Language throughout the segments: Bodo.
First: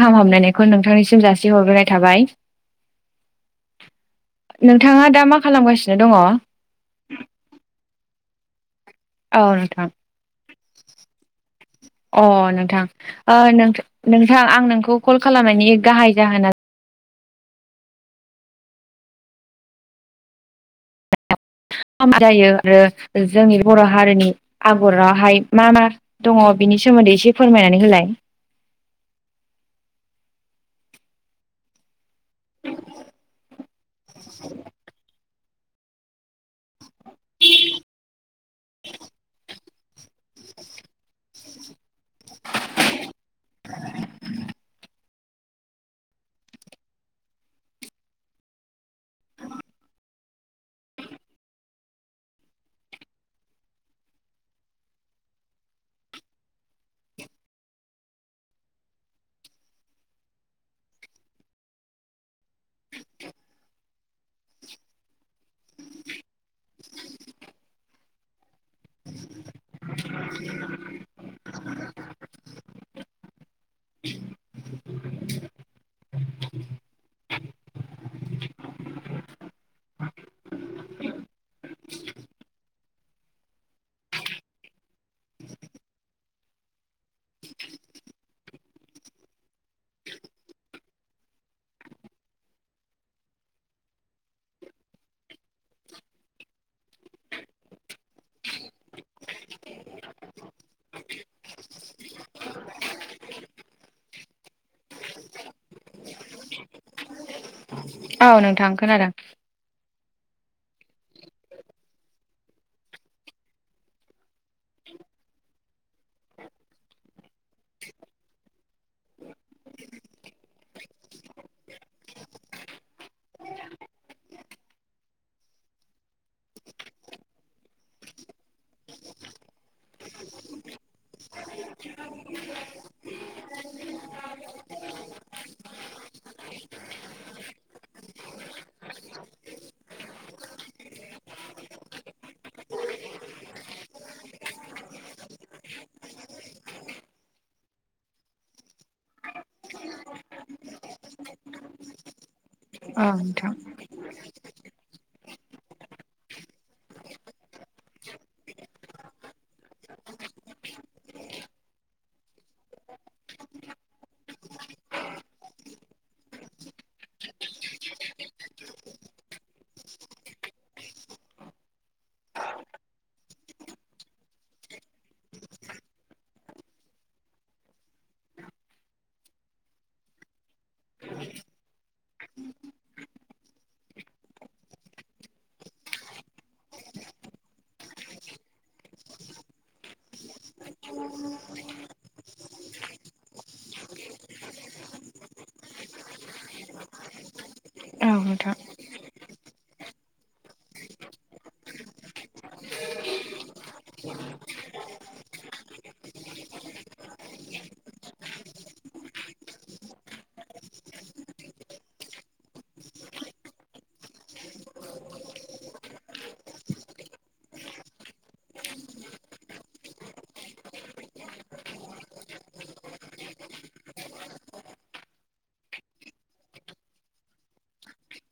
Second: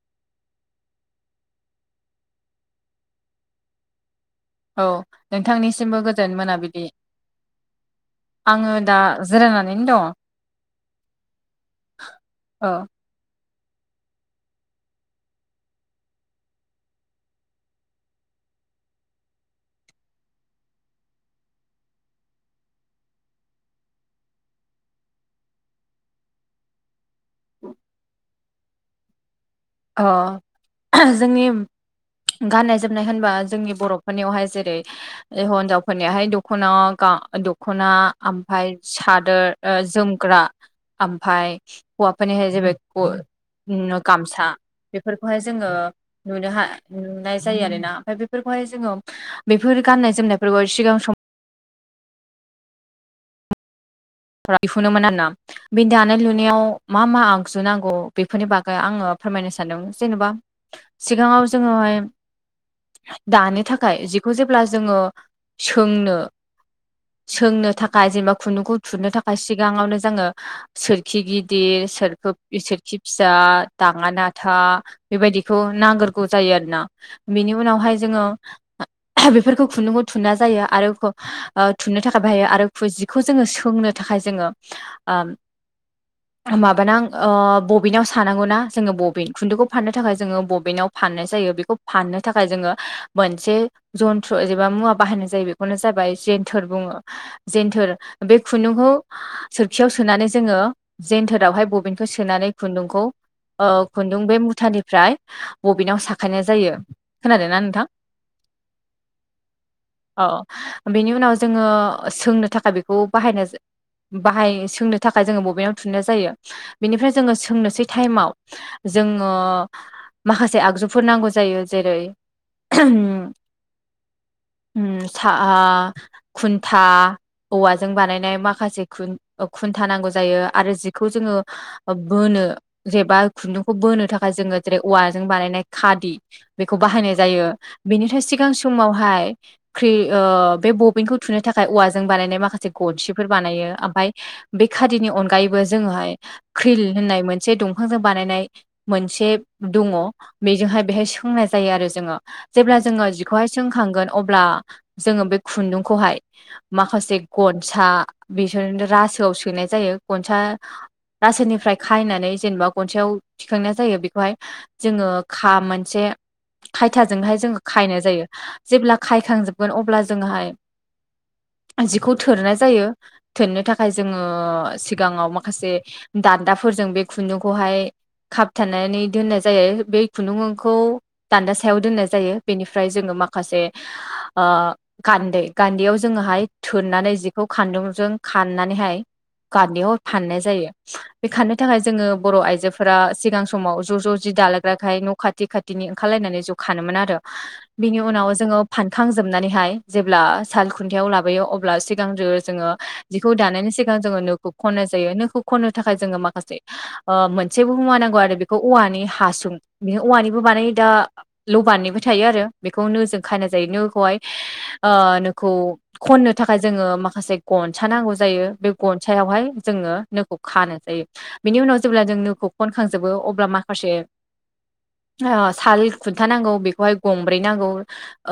गाहाम हामलायनायखौ नोंथांनिसिम जासिहरग्रोनाय थाबाय औ नोंथाङा दा मा खालामगासिनो नोंथांनिसिमबो दङ औ गोजोन मोनाबिलिनि आङो दा औ जिरायनानैनो नोंथां अ नोंथां दङ ओ नों थां नोंथां आं नोंखौ कल खालामनायनि गाहाय जाहोना जायो आरो जोंनि बर' हारिनि आगरावहाय मा मा दङ बिनि नि सोमोनदै एसे फोरमायनानै होलाय अ जोंनि गाननाय जोमनाय होनबा जोंनि बर'फोरनियावहाय जेरै हिनजावफोरनियावहाय दख'ना दख'ना ओमफ्राय सादोर ऐ जोमग्रा ओमफ्राय हौवाफोरनियाहाय जाबाय गामसा बेफोरखौहाय जोङो नुनो हा नुनाय जायो आरोना ओमफ्राय बेफोरखौहाय जोङो बेफोर गाननाय जोमनायफोरावहाय सिगां सम फ्रा दिहुनोमोन आरोना बे दानाय लुनायाव मा मा आगजु नांगौ बेफोरनि बागै आङो फोरमायनो सानदों जेनेबा सिगाङाव जोङोहाय दानो थाख खाय जिखौ जेब्ला जोङो सोंनो सोंनो थाखाय जेनेबा खुनदुंखौ थुननो थाखाय सिगाङावनो जोङो सोरखि गिदिर सोरखो सोरखि फिसा दाङा नाथा बेबायदिखौ नांगोरगौ जायो आरोना बेनि उनावहाय जोङो बेफोरखौ खुन्दुंखौ थुनना जायो आरो थुननो थाखाय बाहायो आरो जिखौ जोङो सो खोंनो थाखाय जोङो ओम माबानां ओ बबिनाव सानांगौ ना जोङो बबिन खुन्दुंखौ फाननो थाखाय जोङो बबिनाव फाननाय जायो बेखौ फाननो थाखाय जोङो मोनसे जन्थ्र एबा मुवा बाहायनाय जायो बेफोरनो जा बाय जेन्थोर बुङो जेन्थोर बे खुन्दुंखौ सोरखियाव सोनानै जोङो जेन्थोरावहाय बबिनखौ सोनानै खुन्दुंखौ ओ खुन्दुं बे मुथानिफ्राय बबिनाव साखानाय जायो खोनादों ना नोंथां औ नोंथां खोनादों औ बेनि उनाव जोङो सोंनो थाखाय बेखौ बाहायनाय बाहाय सोंनो थाखाय जोङो बबिनाव थुननाय जायो बेनिफ्राय जोङो सोंनोसै टाइमाव जोङो माखासे आगजुफोर नांगौ जायो जेरै [unintelligible] उम आ खुन्था औवाजों बानायनाय माखासे खुन ओ खुन्था नांगौ जायो आरो जिखौ जोङो बोनो जेबा खुन्दुंखौ बोनो थाखाय जोङो जेरै औवाजों बानायनाय खादि बेखौ बाहायनाय जायो बेनिथाय सिगां समावहाय ख्रि ओ बे बबिनखौ थुनो थाखाय औवाजों बानायनाय माखासे गनसिफोर बानायो आमफाय बे खादिनि अनगायैबो जोङोहाय क्रिल होननाय मोन से दंफांजों बानायनाय मोनसे दङ बेजोंहाय बेहाय सोंनाय जायो आरो जोङो जेब्ला औ जोङो जिखौहाय नोंथां सोंखांगोन अब्ला जोङो बे खुन्दुंखौहाय माखासे गनसा बिसोन रासोआव सोनाय जायो गनसा रासोनिफ्राय खायनानै जेनेबा गनसायाव थिखांनाय जायो बेखौहाय जोङो खा मोनसे खायथाजोंहाय जोङो खायनाय जायो जेब्ला खायखां जोबगोन अब्ला जोङोहाय जिख खौ थोरनाय जायो थोननो थाखाय जोङो सिगाङाव माखासे दान्दाफोरजों बे खुन्दुंखौहाय खाबथानानै दोननाय जायो बै खुन्दुंखौ दान्दा सायाव दोननाय नाय जायो बेनिफ्राय जोङो माखासे ओ गान्दै गान्दैयाव जोङोहाय थोननानै जिखौ खानजंजों खाननानैहाय गान्दैयाव फाननाय जायो बे खाननो थाखाय जोङो बर' आइजोफोरा सिगां समाव ज' ज' जि दालायग्राखाय न' खाथि खाथिनि ओंखारलायनानै ज खोनोमोन आरो बिनि औ उनाव नोंथां जोङो फानखां जोब नानैहाय जेब्ला साल खुन्थायाव लाबो बोयो अब्ला सिगांग्रो जोङो जिखौ दानायनि सिगां जोङो नोखौ खनाय जायो नोखौ खनो थाखाय जोङो माखासे ओ मोनसेबो मुवा नांगौ आरो बेखौ औवानि हासुं बि औवानिबो बानायो दा लबारनिबो थायो आरो बेखौ नोजों खानाय जायो नोखौहाय ओ नोखौ खननो थाखाय जोङो माखासे गनसा नांगौ जायो बे गनसायावहाय जोङो नोखौ खानो जायो बेनि उनाव जेब्ला जोङो नोखौ खनखांजोबो अब्ला माखासे ओ साल खुन्था नांगौ बेखौहाय गंब्रै नांगौ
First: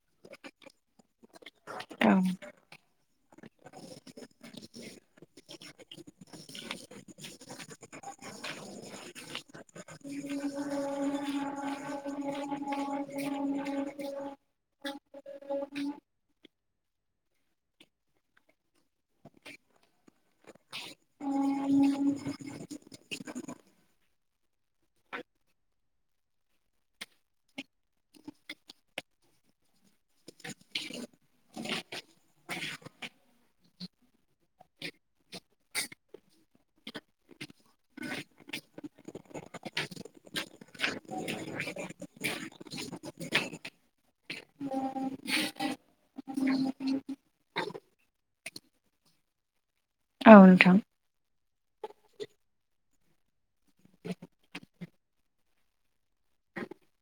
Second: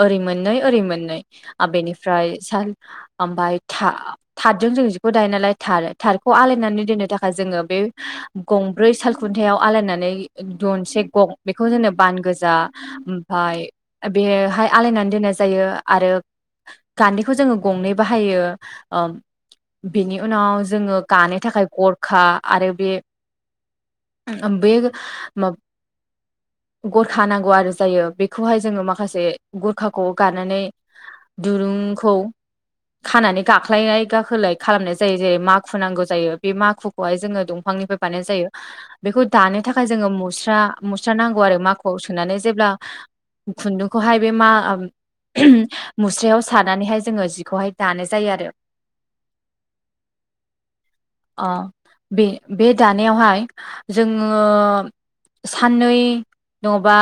ओरै मोननै ओरै मोननै आ औ बेनिफ्राय साल आमफाय था थाथजों जों जिखौ दायो नालाय थार थारखौ आलायनानै दोननो थाखाय जों जोङो बे गंब्रै सालखुन्थायाव आलायनानै दनसे गं बेखौ जोंनो बानगोज जा ओमफाय बेहाय आलायनानै दोननाय जायो आरो गान्दैखौ जोङो गंनै बाहायो ओम बेनि उनाव जोङो गानो थाखाय गरखा आरो बे बे माब गरखा नांगौ आरो जायो बेखौहाय जोङो माखासे गरखाखौ गारनानै दुरुंखौ खानानै गाख्लायाय गाखोलाय खालामनाय जायो जेरै माखु नांगौ जायो बे माखुखौहाय जोङो दंफां निफाय बानाय जायो बिखौ दानो थाखाय जोङो मुस्रा मु स्रा नांगौ आरो माखुवाव सोनानै जेब्ला खुनदुंखौहाय बे मा [unintelligible] मुस्रियाव सानानैहाय जोङो जिख खौहाय दानाय जायो आरो औ नोंथां अ बे बे दानायावहाय जोङो साननै दङ'बा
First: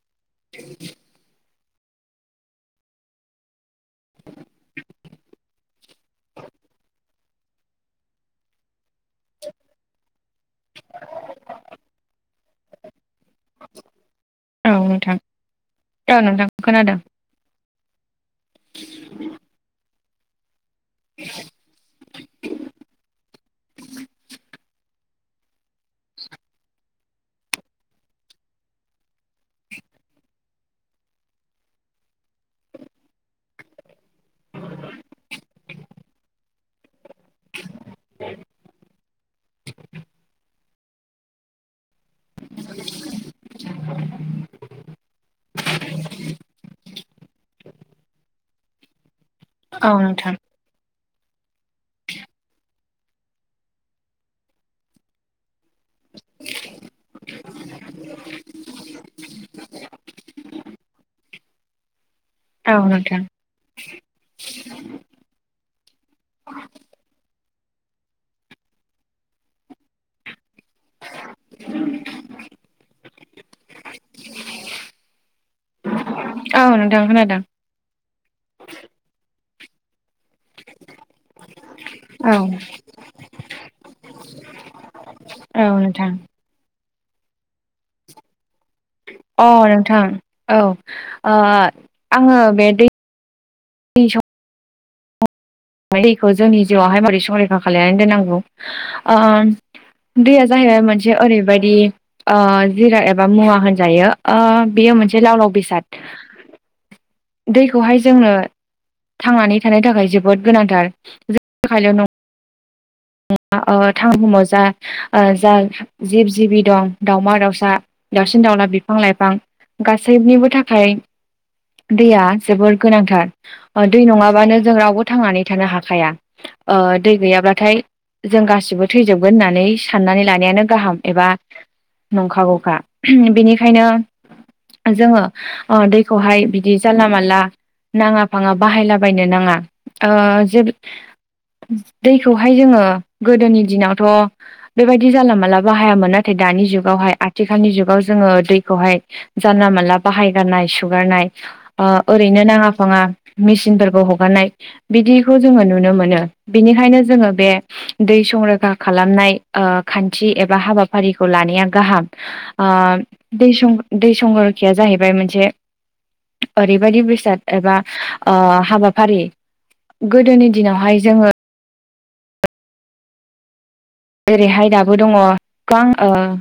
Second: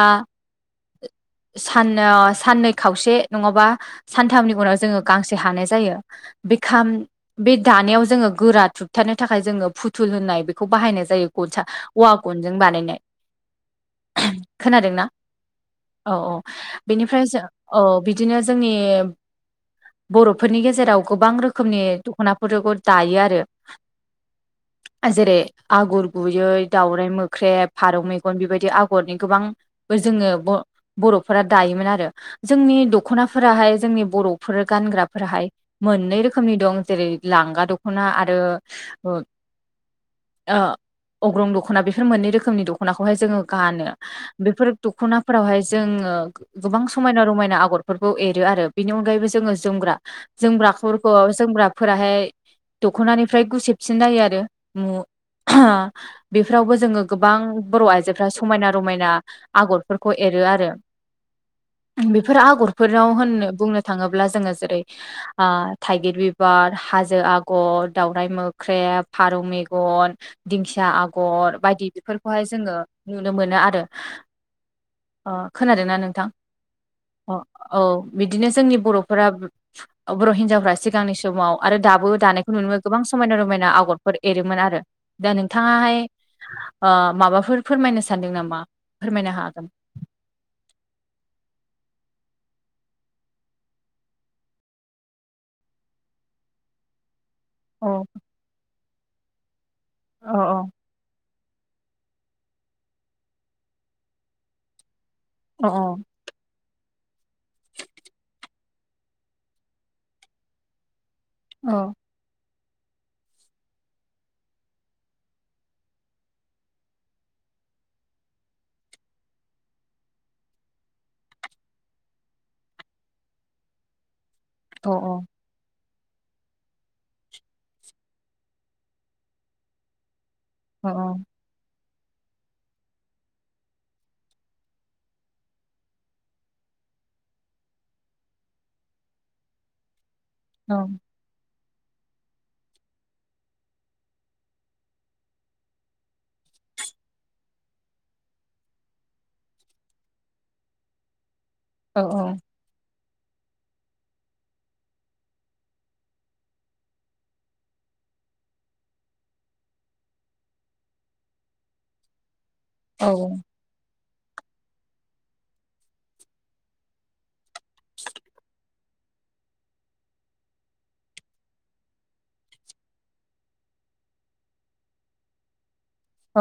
सान साननै खावसे नङाबा सानथामनि उनाव जोङो गांसे हानाय जायो बे खाम बे दानायाव जोङो गोरा थुबथानो थाखाय जोङो फुथुल होननाय बेखौ बाहायनाय जायो गसा उवा गनजों बानायनाय औ खोनादोंना नोंथां औ औ नोंथां खोनादों बेनिफ्राय जो औ बिदिनो जोंनि बर'फोरनि गेजेराव गोबां रोखोमनि दख'नाफोरखौ दायो आरो [inaudible] जेरै आगर गुयै दावराइ मोख्रेब फारौ मेगन बेबायदि आगरनि गोबां जोङो ब बर'फोरा दायोमोन आरो जोंनि दख'नाफोराहाय जोंनि बर'फोर गानग्राफोराहाय मोननै रोखोमनि दं जेरै लांगा दख'ना आरो ओ ओ अग्रं दख'ना बेफोर मोननै रोखोमनि दख'नाखौहाय जोङो गानो बेफोर दख'नाफोरावहाय जोङो गोबां समायना-रमायना आगरफोरखौ एरो आरो बेनि अनगायैबो जो जोङो औ जोमग्रा नोंथां जोमग्राफोरखौ जोमग्रा फोराहाय दख'नानिफ्राय गुसेबसिन जायो आरो म [unintelligible] बेफोरावबो जोङो गोबां बर' आइजोफ्रा समायना रमायना आगरफोरखौ एरो आरो बेफोर औ आगरफोराव नोंथां होननो बुंनो थाङोब्ला जोङो जेरै ओ थाइगिर बिबार, हाजो आगर, दावराइ मोख्रेब फारौ मेगन, दिंखिया आगर बायदि बेफोरखौहाय जोङो नुनो मोनो आरो ओ खोनादों ना नोंथां? औ नोंथां अ खोनादों औ बिदिनो जोंनि बर'फोरा बर' हिनजावफ्रा सिगांनि समाव आरो दाबो औ दानायखौ नुनो मोनो गोबां समायना-रमायना आगरफोर एरोमोन आरो दा औ नोंथाङाहाय नोंथां ओ माबाफोर फोरमायनो सानदों नामा? फोरमायनो अ हागोन नोंथां औ ओ आङो बे दै दैखौ जोंनि जिउवावहाय मारै संरैखा अ खालायनानै दोननांगौ ओ अ दैया अ जाहैबाय मोनसे ओरै बायदि ओ जिरा एबा मुवा होनजायो ओ बेयो मोनसे जे लाव लाव अ बेसाद दैखौहाय जोंनो थांनानै थानो थाखाय जोबोद गोनांथार औ थाखायल' नङा [inaudible] ओ थां बुुहुमाव ओ जा ओ जा जिब-जिबि दं दावमा-दाउसा, दाउसिन-दाउ बिफां-लाइफां गासैनिबो थाखाय दैया जोबोर गोनांथार दै नङाब्ला। बानो जों रावबो अ थांनानै थानो हाखाया ओ दै गैयाब्लाथाय जों गासिबो थैजोबगोन होननानै साननानै लानायानो गाहाम एबा नंखागौखा बेनिखायनो। जोङो ओ दैखौहाय बिदि जानला-मानला। नाङा फाङा बाहायलाबायनो नाङा। ओ जेब अ दैखौहाय जोङो। गोदोनि दिनावथ' बेबायदि जाला माला बाहायामोन नाथाय दानि जुगावहाय आथिखालनि जुगाव। जोङो दैखौहाय जानला मोनला बाहायगारनाय सुगारनाय। ओ अ औ ओरैनो नाङा फाङा। मेसिनफोरखौ हगारनाय बिदिखौ जोङो नुनो मोनो बिनिखायनो जोङो बे। दै संरैखा खालामनाय ओ खान्थि एबा हाबाफारिखौ लानाया गाहाम। औ दै सं दै संरैखाया जाहैबाय मोनसे। ओरैबायदि बेसाद एबा ओ हाबाफारि। गोदोनि दिनावहाय जोङो जेरैहाय दाबो दङ गोबां ओ औ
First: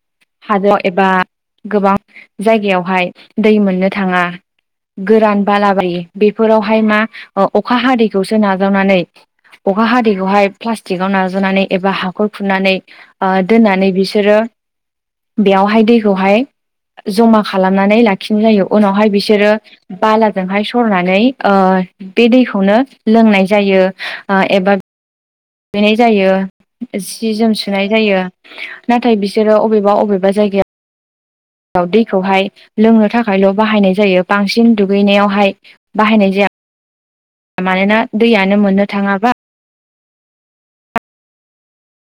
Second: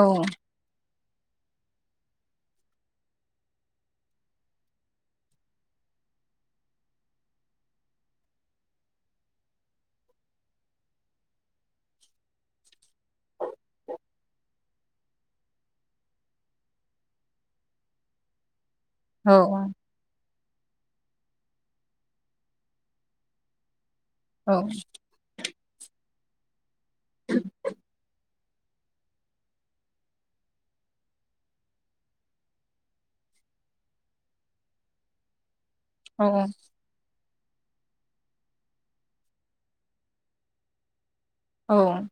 हादर एबा गोबां जायगायावहाय दै मोननो थाङा। गोरान बालाबायो बेफोरावहाय मा अखा हादैखौसो नाजावनानै। अखा हादैखौहाय प्लास्टिकआव नाजानानै एबा हा। खर खुनानै दोननानै बिसोरो। बेयावहाय दैखौहाय जमा खालामनानै लाखिनाय जायो। उनावहाय औ बिसोरो बाला। जोंहाय सरनानै ओ बे दैखौनो लोंनाय जायो। ओ औ। एबा दुगैनाय जायो जि जोम सुनाय जायो। नाथाय बिसोरो अबेबा अबेबा जायगाया। व दैखौहाय लोंनो थाखायल' बाहायनाय जायो बांसिन दुगैनायावहाय। औ बाहायनाय जाया। मानोना दैयानो मोननो थाङाबा। औ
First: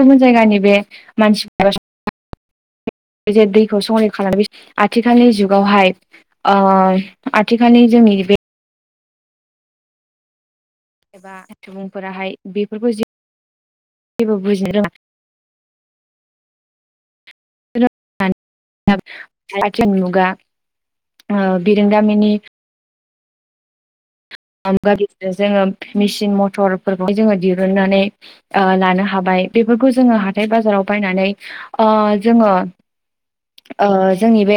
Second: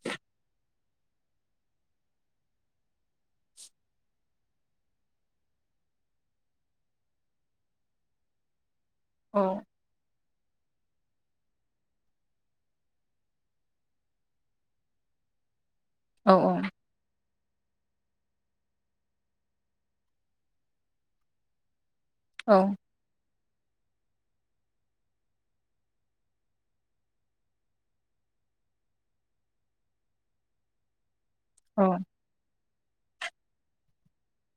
गुबुन जायगानि बे मानसिफोरा। बे जे दैखौ संरैखा खालामो आथिखालनि जुगावहाय। ओ आथिखालनि जोंनि बे औ। एबा सुबुंफोराहाय बेफोरखौ जि जेबो बुजिनो रोङा। औ औ। भारतयान मुगा ओ बिरोंदामिनि [unintelligible] जोङो मेसिन मथरफोरखौहाय जोङो दिरुननानै लानो हाबाय। बेफोरखौ जोङो हाथाय बाजाराव बायनानै ओ जोङो। [unintelligible] ओ जोंनि बे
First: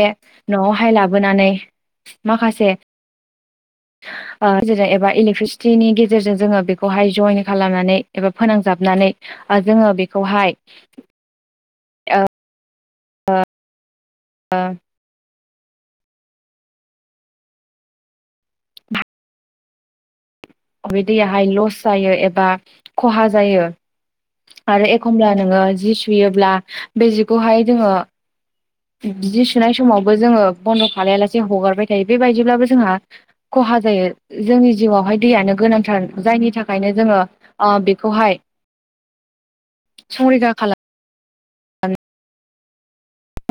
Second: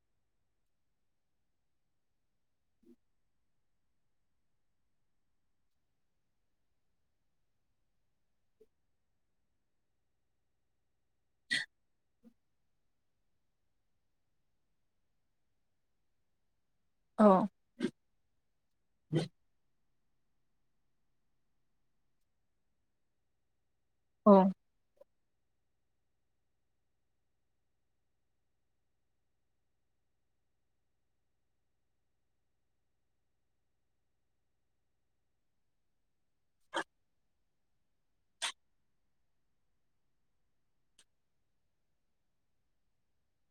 न'आवहाय लाबोनानै माखासे। [unintelligible] ओ गेजेरजों एबा इलेकट्रिसिटिनि गेजेरजों जोङो बेखौहाय जयन खालामनानै एबा फोनांजाबनानै। जोङो बेखौहाय औ औ। औ। बे दैयाहाय लस जायो एबा खहा जायो। औ। आरो एखमब्ला नोङो जि सुयोब्ला बे जिखौहाय जोङो। जि सुनाय समावबो जोङो बन्द' खालाया लासे हगारबाय थायो बेबायदिब्लाबो जोंहा खहा हा जायो जोंनि जिउआवहाय दैयानो गोनांथार जायनि थाखायनो जोंङो ओ बेखौहाय [unintelligible] संरैखा खाला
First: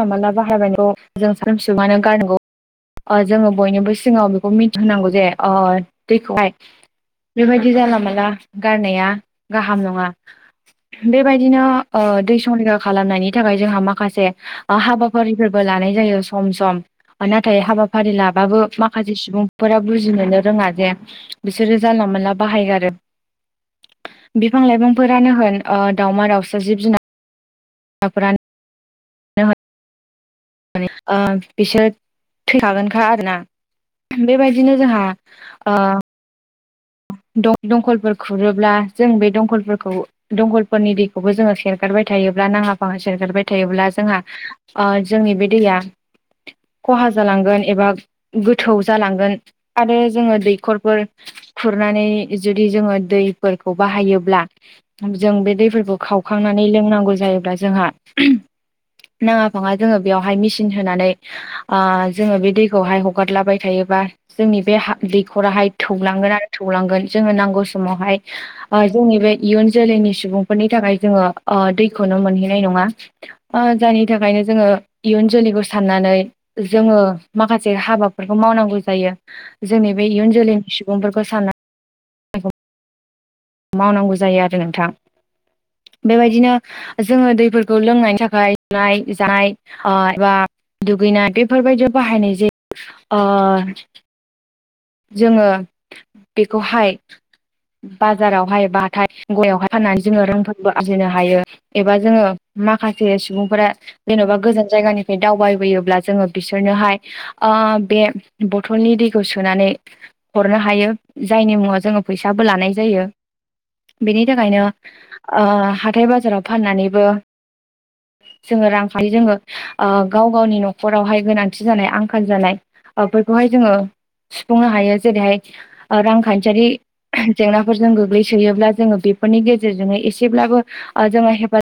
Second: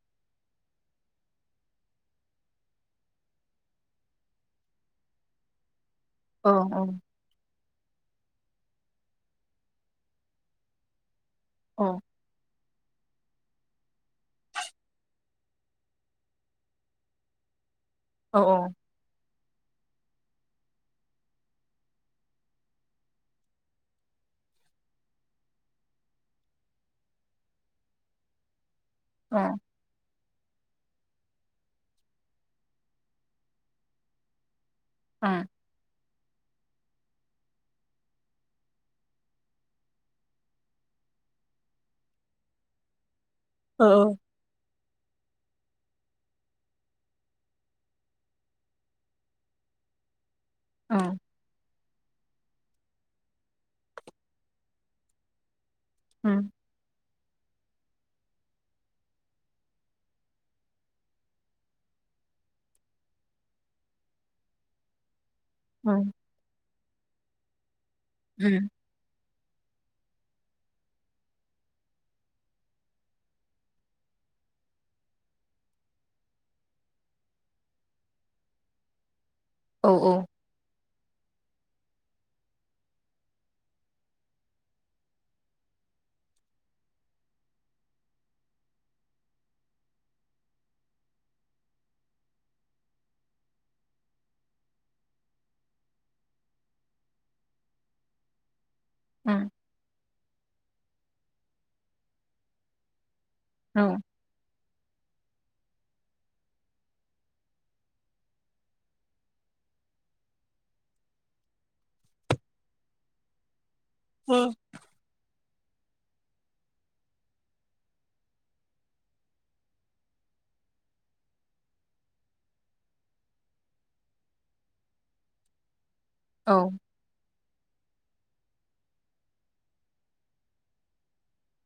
मोनला बाहायबायनायखौ जों सान [unintelligible] गारनांगौ ओ जोङो बयनिबो सिगाङाव बेखौ मिथिहोनांगौ जे दैखौहाय औ बेबायदि जानला मोनला गारनाया गाहाम नङा बेबायदिनो दै संलिरैखा खालामनायनि थाखाय जोंहा माखासे हाबाफारिफोरबो लानाय जायो सम सम नाथाय हाबाफारि लाबाबो माखासे सुबुं फोर बुजिनोनो रोङा जे बिसोरो जानला मोनानला बाहायगारो बिफां लाइफांफोरानो होन दाावमा दाउसा जिब जुनार फोरा औ ओ बिसोर थैखागोनखा आरोना। बेबायदि बिदिनो जोंहा [inaudible] दंखलफोर खुरोब्ला जों बे दंखलफोरखौ दंखलफोरनि दैखौबो जोङो सेरगारबाय थायो जब्ला नांला फाङा सेरगारबाय थायोब्ला जोंहा जोंनि बे दैया खहा जालांगोन एबा गोथौ जालांगोन आरो जोङो दै खरफोर खुरनानै जुदि जोङो दैफोरखौ बाहायोब्ला जों बे दै खावखांनानै लोंनांगौ जायोब्ला जोंहा नाङा फाङा जोङो बेयावहाय मेसिन होनानै जोङो बे दैखौहाय हगारलाबाय थायो। जोंनि बे हाखराहाय थौलांगोन आरो थौलांगोन जोंङनो नांगौ समावहाय जोंनि बे इयुन जोलैनि सुबुंफोरनि थाखाय जोङो दैखौनो मोनहैनाय नङा जायनि थाखायनो जोङो इ युन जोलैखौ साननानै जोङो माखासे हाबाफोरखौ मावनांगौ जायो। जोंनि बे इयुन जोलैनि सुबुंफोरखौ साननानै मावनांगौ जायो आरो नोंथां बेबायदिनो जोङो दैफोरखौ लोंनायनि थाखायनाय जानाय एबा दुगैनाय बेफोरबायदियाव बाहायनाय जायो। जोङो बेखौहाय बाजारावहाय बा हाथाइ फाननानै जोङो रोंबो आरजिनो हायो एबा जोङो माखासे सुबुंफोरा जेन'बा गोजान जायगानि बे दावबायबोयोब्ला जोङो बिसोरनोहाय बे बथलनि दैखौ सोनानै हरनो हायो जायनि मुङाव जोङो फैसाबो लानाय जायो। बेनि थाखायनो हाथथाय बाजाराव फाननानैबो जोङो रांखाव जोङो गाव गावनि न'खरावहाय गोनांथि जानाय आंखाल जानाय फोरखौहाय जोङो सुफुंनो हायो जेरैहाय औ रांखान्थियारि जेंनाफोरजों गोग्लैसोयोब्ला जोङो बेफोरनि गेजेरजों एसेब्लाबो जोङो हेफाजाब